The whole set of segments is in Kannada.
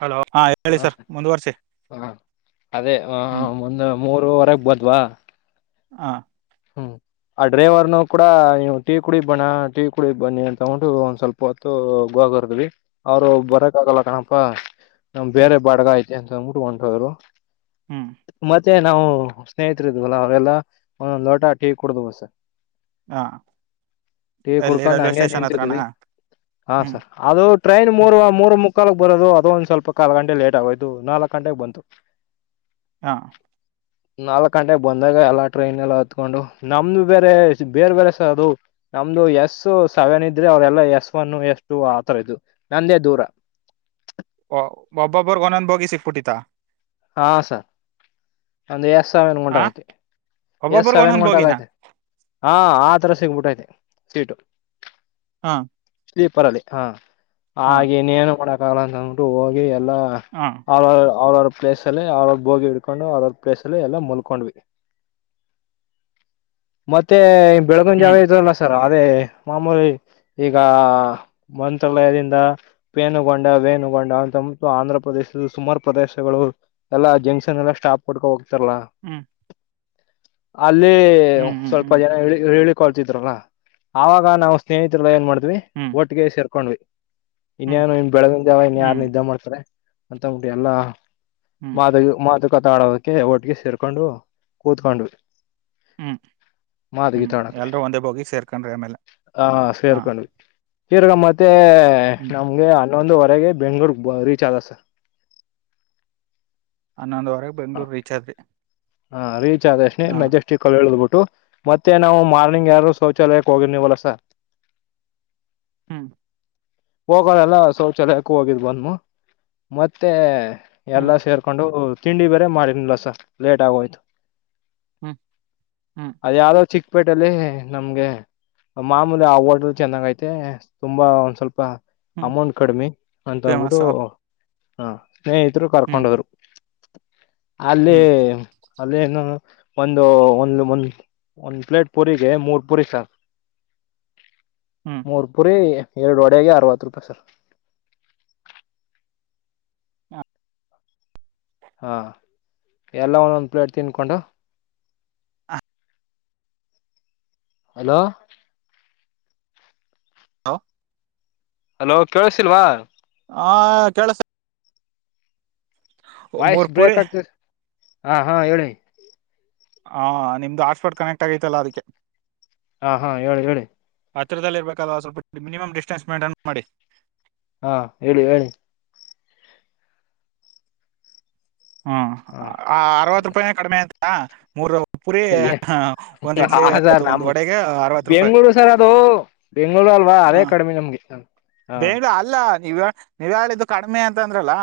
ಹಲೋ ಹ. ಹಾ ಹ ಅದೇ ಹ ಹ್ಮ್ ಒಂದು ಮುರು ಮೂರವರೆಗೆ ಬಾನ್ದ್ವಾ. ಹಾ- ಹ್ಮ್ ಆ ಡ್ರೈವರ್ನು ಕೂಡ ನೀವು ಟೀ ಕುಡ ಬಣ್ಣ ಟೀ ಕುಡ ಬನ್ನಿ ಅಂತ ತಗಟ್ಟು ಒಂದ್ ಸ್ವಲ್ಪ- ಸ್ವಲ್ಪ ಹೊತ್ತೂ ಗೋಗರ್ದ್ವಿ ಅವರು ಬರಕ್ ಆಗಲ್ಲ ಕಣಪ್ಪ ನಮ್ ಹ್ಮ್ ಬೇರೆ ಬಾಡ್ಗ ಐತೆ ಅಂತ ಅಂದ್ಬಿಟ್ಟ ಹೊಂಟ ಹೋದ್ರು. ಹ್ಮ. ಮತ್ತೆ ನಾವು ಸ್ನೇಹಿತರ ಇದ್ವಲ್ಲ ಅವೆಲ್ಲ ಒ ಒದ್ ಲೋಟಾ ಟೀ ಕುಡ್ವ ಹಾ ಟೀ ಎಲ್ಲಿ ಕುಡ್ಕೊಂಡು ರೈಲ್ವೆ ಹಂಗೆ ಸ್ಟೇಷನ್ ಹತ್ರನಾ ನಿಂತಿದವಿ ಹಾ ಹ್ಮ್ ಸರ್ ಅದು ಟ್ರೈನ್ ಹ್ಮ್ ಮೂರ್ ಮೂರು ಮುಕ್ಕಾಲಕ್ ಬರೋದು ಅದು ಒಂದು ಸ್ವಲ್ಪ ಕಾಲ್ ಗಂಟೆ ಲೇಟ್ ಆಗೋಯ್ತು ನಾಲ್ಕ್ ಗಂಟೆಗ್ ಬಂತು. [inaudible] ಹಾ. ನಾಲ್ಕ್ ಗಂಟೆಗೆ ಬಂದಾಗ ಎಲ್ಲ ಟ್ರೈನ್ ಎಲ್ಲ ಕತ್ಕೊಂಡು ನಮ್ದು ಬೇರೆ ಬೇರೆ ಬೇರೆ ಸ ಅದು. ನಮ್ದು ಎಸ್ ಸೆವೆನ್ ಇದ್ರೆ ಅವ್ರಲ್ಲ ಎಸ್ ಒನ್ ಎಸ್ ಟು ಆತರ ಇದು ನಂದೇ ದೂರ. ಒ ಒಬ್ಬೊಬ್ಬರ್ಗ ಒಂದೊಂದು ಭೋಗಿ ಸಿಕ್ಬಿಟ್ಟಿತಾ? ಹಾ ಸರ್. ನಂದು ಎಸ್ ಸೆವೆನ್ ಹಾ ಗೊಂಟಾಗೈತಿ ಎಸ್ ಒಬ್ಬೊಬ್ಬರ್ಗ ಸೆವೆನ್ ಒಂದೊಂದ್ ಬೋಗಿನಾ ಗೊಂಟಾಗೈತೆ. ಹಾ ಆ ತರ ಸಿಗ್ಬಿಟ್ಟೈತೆ ಸೀಟು. ಹಾ. ಸ್ಲೀಪರ್ ಅಲ್ಲಿ ಹಾ ಹಾ ಹಾಗೆ ಇನೇನು ಮಾಡಕ್ ಆಾಗಲ್ಲ ಅಂತ ಅಂದ್ಬಿಟ್ಟು ಹೋಗಿ ಎಲ್ಲಾ ಹಾ. ಅವ ಅವ್ರವ್ರ ಪ್ಲೇಸ ಅಲ್ಲಿ ಅವ್ರ್ರ ಬೋಗಿ ಹಿಡ್ಕೊಂಡು ಅವ್ರವ್ರ ಪ್ಲೇಸ್ ಅಲ್ಲಿ ಎಲ್ಲ ಮುಲ್ಕೊಂಡ್ವಿ. ಮತ್ತೆ ಬೆಳಗುನ್ ಹ್ಮ್ ಜಾವ ಇದ್ರಲ್ಲ ಸರ್ ಅದೇ ಮಾಮೂಲಿ ಈಗ ಮಂತ್ರಾಲಯದಿಂದ ಪೇನುಗೊಂಡ ವೇನುುಗೊಂಡ ಅಂತ ಆಂಧ್ರ ಪ್ರದೇಶದ ಸುಮಾರ್ ಪ್ರದೇಶ [inaudible] ಎಲ್ಲ ಜಂಕ್ಷನ್ ಎಲ್ಲಾ ಸ್ಟಾಪ್ ಕೊಡ್ಕೊಂಡ ಹೋಗ್ತಾರಲ್ಲ? ಹ್ಮ್ ಅಲ್ಲಿ ಹ್ಮ್ ಸ್ವಲ್ಪ ಹ್ಮ್ ಜನ ಹೇಳಿ ಹೇಳಿಕೊಳ್ತಿದ್ರಲ್ಲ ಆವಾಗ ನಾವು ಸ್ನೇಹಿತರೆಲ್ಲಾ ಏನ್ ಮಾಡ್ತೀವಿ ಹ್ಮ. ಒಟ್ಟಿಗೆ ಸೇರ್ಕೊಂಡ್ವಿ ಇನ್ನೇನು ಇನ್ ಬೆಳ್ಗಿನ್ ಜಾವ ಇನ್ ಯಾರ್ ಹ್ಮ್ ನಿದ್ದೆ ಮಾಡ್ತಾರೆ ಅಂತ್ಬಿಟ್ಟಿ ಎಲ್ಲಾ ಹ್ಮ್ ಹ್ಮ್ ಮಾತು ಮಾತುಕತ ಆಡೋದಕ್ಕೆ ಒಟ್ಟಿಗೆ ಸೇರ್ಕೊಂಡು ಕೂತ್ಕೊಂಡ್ವಿ. ಹ್ಞೂ ಹ್ಞೂ ಮಾತುಗೀತ ಆಡೋಕೆ ಎಲ್ಲರೂ ಒಂದೇ ಭೋಗಿ ಸೇರ್ಕೊಂಡ್ರಿ ಆಮೇಲೆ ಆ ಹಾಂ. ಸೇರ್ಕೊಂಡ್ವಿ ತಿರ್ಗ ಮತ್ತೆ ನಮ್ಗೆ ಹನ್ನೊಂದುವರೆಗೆ ಬೆಂಗಳೂರ್ಗೆ ರೀಚ್ ಆದ್ವಿ ಸರ್. ಹನ್ನೊಂದವರೆಗೆ ಬೆಂಗ್ಳೂರು ರೀಚ್ ಆದ್ರಿ. ಹಾ ರೀಚ್ ಆದೇ ಅಷ್ಟೇ ಹಾ ಮೆಜೆ ಕಳ್ಬಿಟ್ಟು ಮತ್ತೆ ನಾವು ಮಾರ್ನಿಂಗ್ ಯಾರು ಶೌಚಾಲಯಕ್ಕೆ ಹೋಗಿರ್ನವಲ್ಲ ಸರ್. [inaudible] ಹ್ಮ. ಹೋಗೊರೆಲ್ಲ ಶೌಚಾಲಯಕ್ಕೆ ಹೋಗಿದ್ ಬಂದ್ಮ ಮತ್ತೆ ಹ್ಮ್ ಎಲ್ಲಾ ಸೇರ್ ಕೊಂಡು ತಿಂಡಿ ಬೇರೆ ಮಾಡನಿಲ್ಲ ಸರ್ ಲೇಟ್ ಆಗೋಯ್ತು. ಹ್ಮ ಹ್ಮ ಅದ ಯಾವ್ದೋ ಚಿಕ್ಕಪೇಟೆಲ್ಲಿ ನಮ್ಗೆ ಮಾಮೂಲಿ ಆ ಹೋಟೆಲ್ ಚೆನ್ನಾಗ ಐತೆ ತುಂಬಾ ಒಂದ್ ಸ್ವಲ್ಪ ಹ್ಮ್ ಅಮೌಂಟ್ ಕಡಿಮಿ ಅಂತ ಅಂದಬಿಟ್ಟು ಫೇಮಸ್ ಅ ಸ್ನೇಹಿತರು ಹ್ಮ್ ಕರ್ಕೊಂಡೊದ್ರು. ಅಲ್ಲಿ ಹ್ಮ್ ಅಲ್ಲಿ ಏನು ಒಂದು ಒಂದುಂದ ಒಂದು ಪ್ಲೇಟ್ ಪೂರಿಗೆ ಮೂರು ಪೂರಿ ಸರ್. ಹ್ಮ್- ಮೂರು ಪೂರಿ ಎರಡು ವಡೆಗೆ ಅರವತ್ತು ರೂಪಾಯಿ ಸರ್. ಆ ಹಾ ಎಲ್ಲ ಒಂದೊಂದ ಪ್ಲೇಟ್ ತಿನ್ಕೊಂಡು. ಹಲೋ. ಹ. ಅಲೋ ಕೇಳಸಿಲ್ವಾ. ಹಾ ಕೇಳುಸ್ತಾ. ವಾಯ್ಸ್ ಮೂರ್ ಪುರಿ ಬ್ರೇಕ್ ಆಗ್ತ ಹಾ ಹಾ ಹೇಳಿ. ಹಾ ನಿಮ್ದು ಹಾಟ್ಸ್ಪಾಟ್ ಕನೆಕ್ಟ್ ಆಗೈತಲ್ಲ ಅದಕ್ಕೆ. ಹಾಂ ಹಾಂ ಹೇಳಿ ಹೇಳಿ. ಹತ್ರದಲ್ಲಿ ಇರ್ಬೇಕಾದಾಗ ಸ್ವಲ್ಪ ಮಿನೀಮಮ್ ಡಿಸ್ಟನ್ಸ್ ಮೇಂಟೇನ್ ಮಾಡಿ. ಹಾ ಹೇಳಿ ಹೇಳಿ. ಹ್ಮ ಹಾ ಅರವತ್ತು ರೂಪಾಯಿನೇ ಕಡಿಮೆ ಅ. ಹ ಮೂರ್ ಪುರಿ ಒಂದ್ ಇಡ್ಲಿ ಅ ಒಂದು ವಡೆಗೆ ಅರವತ್ತು. ಬೆಂಗಳೂರು ಸರ್ ಅದು ಬೆಂಗಳೂರು ಅಲ್ವಾ ಅದೇ ಕಡಿಮೆ ನಮ್ಗೆ ಹ. ಅಲ್ಲಾ ನೀವ. ನೀವ್ಯಾರ ಇದು ಕಡಿಮೆ ಅಂತ ಅಂದ್ರಲ್ಲ.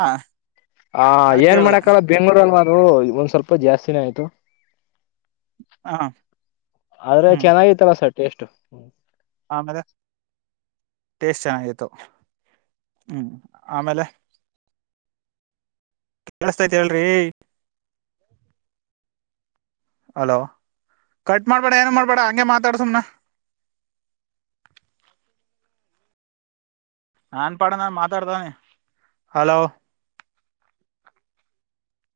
ಹ ಅದ ಏನ್ ಕೇಳ್ದ ಮಾಡಕಾವ ಬೆಂಗಳೂರಲ್ವಾ ಅದು ಒಂದ್ ಸ್ವಲ್ಪ ಜಾಸ್ತಿನೇ ಆಯ್ತು. ಹ ಆದ್ರೆ ಹ್ಮ್ ಚೆನ್ನಾಗಿತ್ತಲ್ಲ ಸರ್ ಟೇಸ್ಟ್. ಆಮೇಲೆ ಟೇಸ್ಟ್ ಚೆನ್ನಾಗಿತ್ತು ಹ್ಮ್ ಆಮೇಲೆ. ಕೇಳಿಸ್ತಾ ಐತಿ ಹೇಳ್ರಿ. ಅಲೋ ಕಟ್ ಮಾಡ್ಬೇಡ ಏನು ಮಾಡ್ಬೇಡ ಹಂಗೆ ಮಾತಾಡ್ ಸಮ್ನ. ನನ್ಪಾಡ ನ ಮಾತಾಡ್ತತವ್ನಿ ಹಲೋ.